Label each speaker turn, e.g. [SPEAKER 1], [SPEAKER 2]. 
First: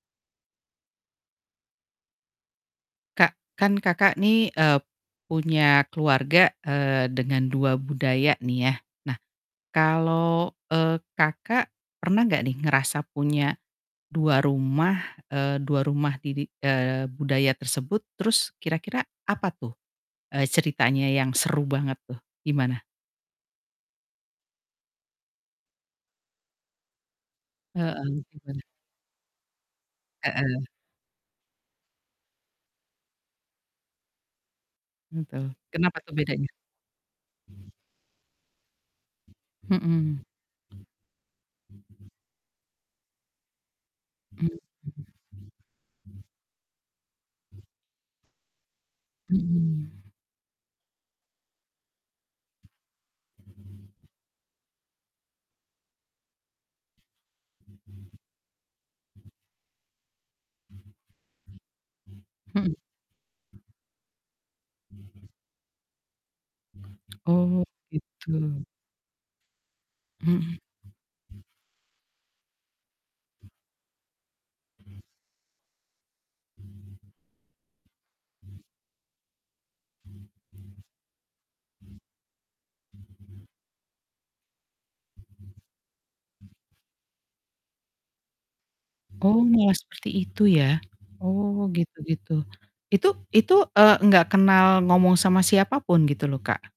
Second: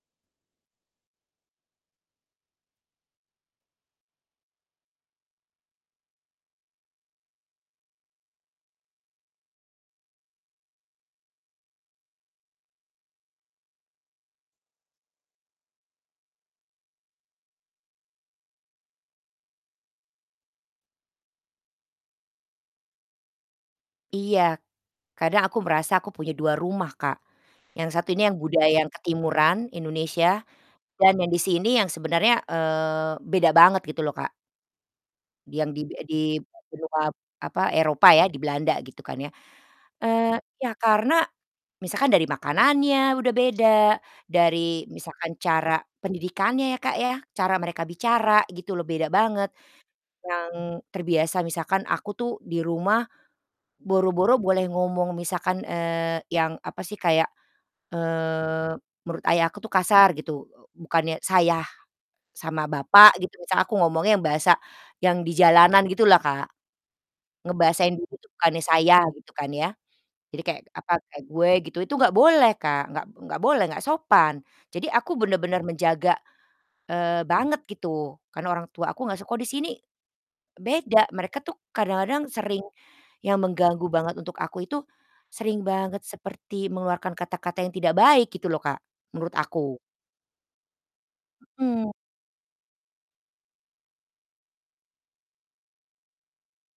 [SPEAKER 1] Kak, kan Kakak nih, eee, punya keluarga, eee, dengan 2 budaya nih ya. Nah, kalau, eee, Kakak pernah nggak nih ngerasa punya, 2 rumah, eee, 2 rumah, di di eee, budaya tersebut, terus kira-kira apa tuh, e ceritanya yang seru banget tuh, gimana?
[SPEAKER 2] Iya, kadang aku merasa aku punya 2 rumah Kak, yang satu ini
[SPEAKER 1] Heeh,
[SPEAKER 2] yang
[SPEAKER 1] gimana?
[SPEAKER 2] budaya ketimuran Indonesia,
[SPEAKER 1] Heeh.
[SPEAKER 2] dan yang di sini yang sebenernya, eee, beda banget gitu loh, Kak.
[SPEAKER 1] Betul,
[SPEAKER 2] Yang di be
[SPEAKER 1] kenapa tuh
[SPEAKER 2] di
[SPEAKER 1] bedanya?
[SPEAKER 2] benua, apa, Eropa ya, di Belanda gitu kan, ya,
[SPEAKER 1] Mhm.
[SPEAKER 2] eee, ya karena, misalkan dari makanannya udah beda,
[SPEAKER 1] Mmm.
[SPEAKER 2] dari misalkan cara pendidikannya ya, Kak, ya, cara mereka bicara gitu loh, beda banget.
[SPEAKER 1] Mhm.
[SPEAKER 2] Yang, terbiasa misalkan aku tuh di rumah, boro-boro boleh ngomong misalkan, eee, yang, apa sih kayak, eee, menurut ayah aku tuh kasar gitu, bukannya "Saya," sama
[SPEAKER 1] Mhm.
[SPEAKER 2] bapak gitu misalnya aku ngomongnya yang bahasa, yang di jalanan gitu lah Kak,
[SPEAKER 1] Oh,
[SPEAKER 2] ngebahasain diri tuh bukannya
[SPEAKER 1] gitu.
[SPEAKER 2] "Saya," gitu kan ya. Jadi
[SPEAKER 1] Mhm.
[SPEAKER 2] kayak, apa, kayak "Gue" gitu, itu nggak boleh Kak, nggak nggak boleh, nggak sopan. Jadi, aku bener-bener menjaga, eee, banget, gitu. Karena orang tua aku nggak suka, kalau di sini beda, mereka tuh kadang-kadang sering yang mengganggu banget untuk aku itu sering banget seperti mengeluarkan kata-kata yang tidak baik gitu loh Kak, menurut
[SPEAKER 1] Oh, malah
[SPEAKER 2] aku.
[SPEAKER 1] seperti itu ya? Oh,
[SPEAKER 2] Mhm.
[SPEAKER 1] gitu gitu. Itu itu, eee, enggak kenal ngomong sama siapapun gitu loh, Kak?